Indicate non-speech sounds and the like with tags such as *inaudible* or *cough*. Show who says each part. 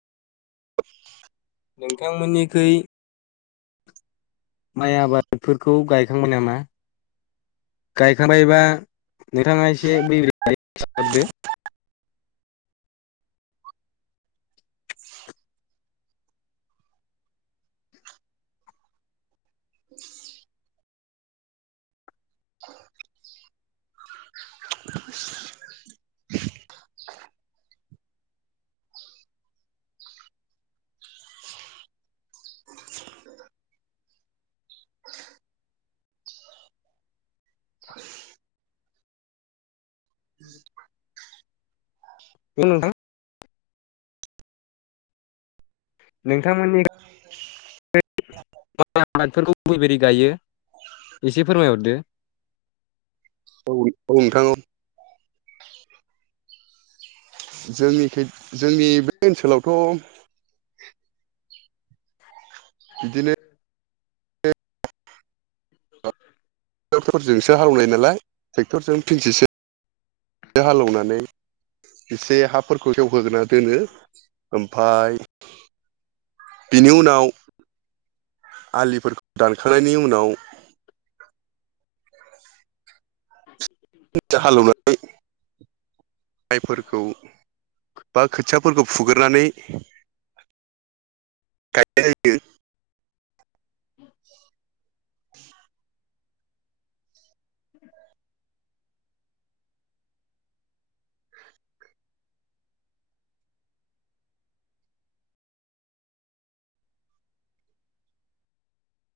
Speaker 1: *inaudible*
Speaker 2: नोंथांमोननिखै माइ आबादफोरखौ गायखांबाय नामा? गायखांबायबा नोंथाङा एसे बै *unintelligible*
Speaker 1: *inaudible* *inaudible* *inaudible* *inaudible*
Speaker 2: हेलौ नोंथां। नोंथांमोननि
Speaker 1: *inaudible*
Speaker 2: *unintelligible* माय आबादफोरखौ बोरै बोरै गायो एसे फोरमायहरदो।
Speaker 1: औ औ नोंथां औ। जोंनिखै जोंनि बे ओनसोलावथ' बिदिनो ट्रेक्टरफोरजोंसो हालौनाय नालाय ट्रेक्ट'रजों फिनसेसो हालौनानै एसे हाफोरखौ सेवहोग्रोना दोनो। ओमफाय बिनि उनाव आलिफोरखौ दानखानायनि उनाव *unintelligible* हाललनाय माइफोरखौ बा खोथियाफोरखौ फुगोरनानै गायनाय जायो।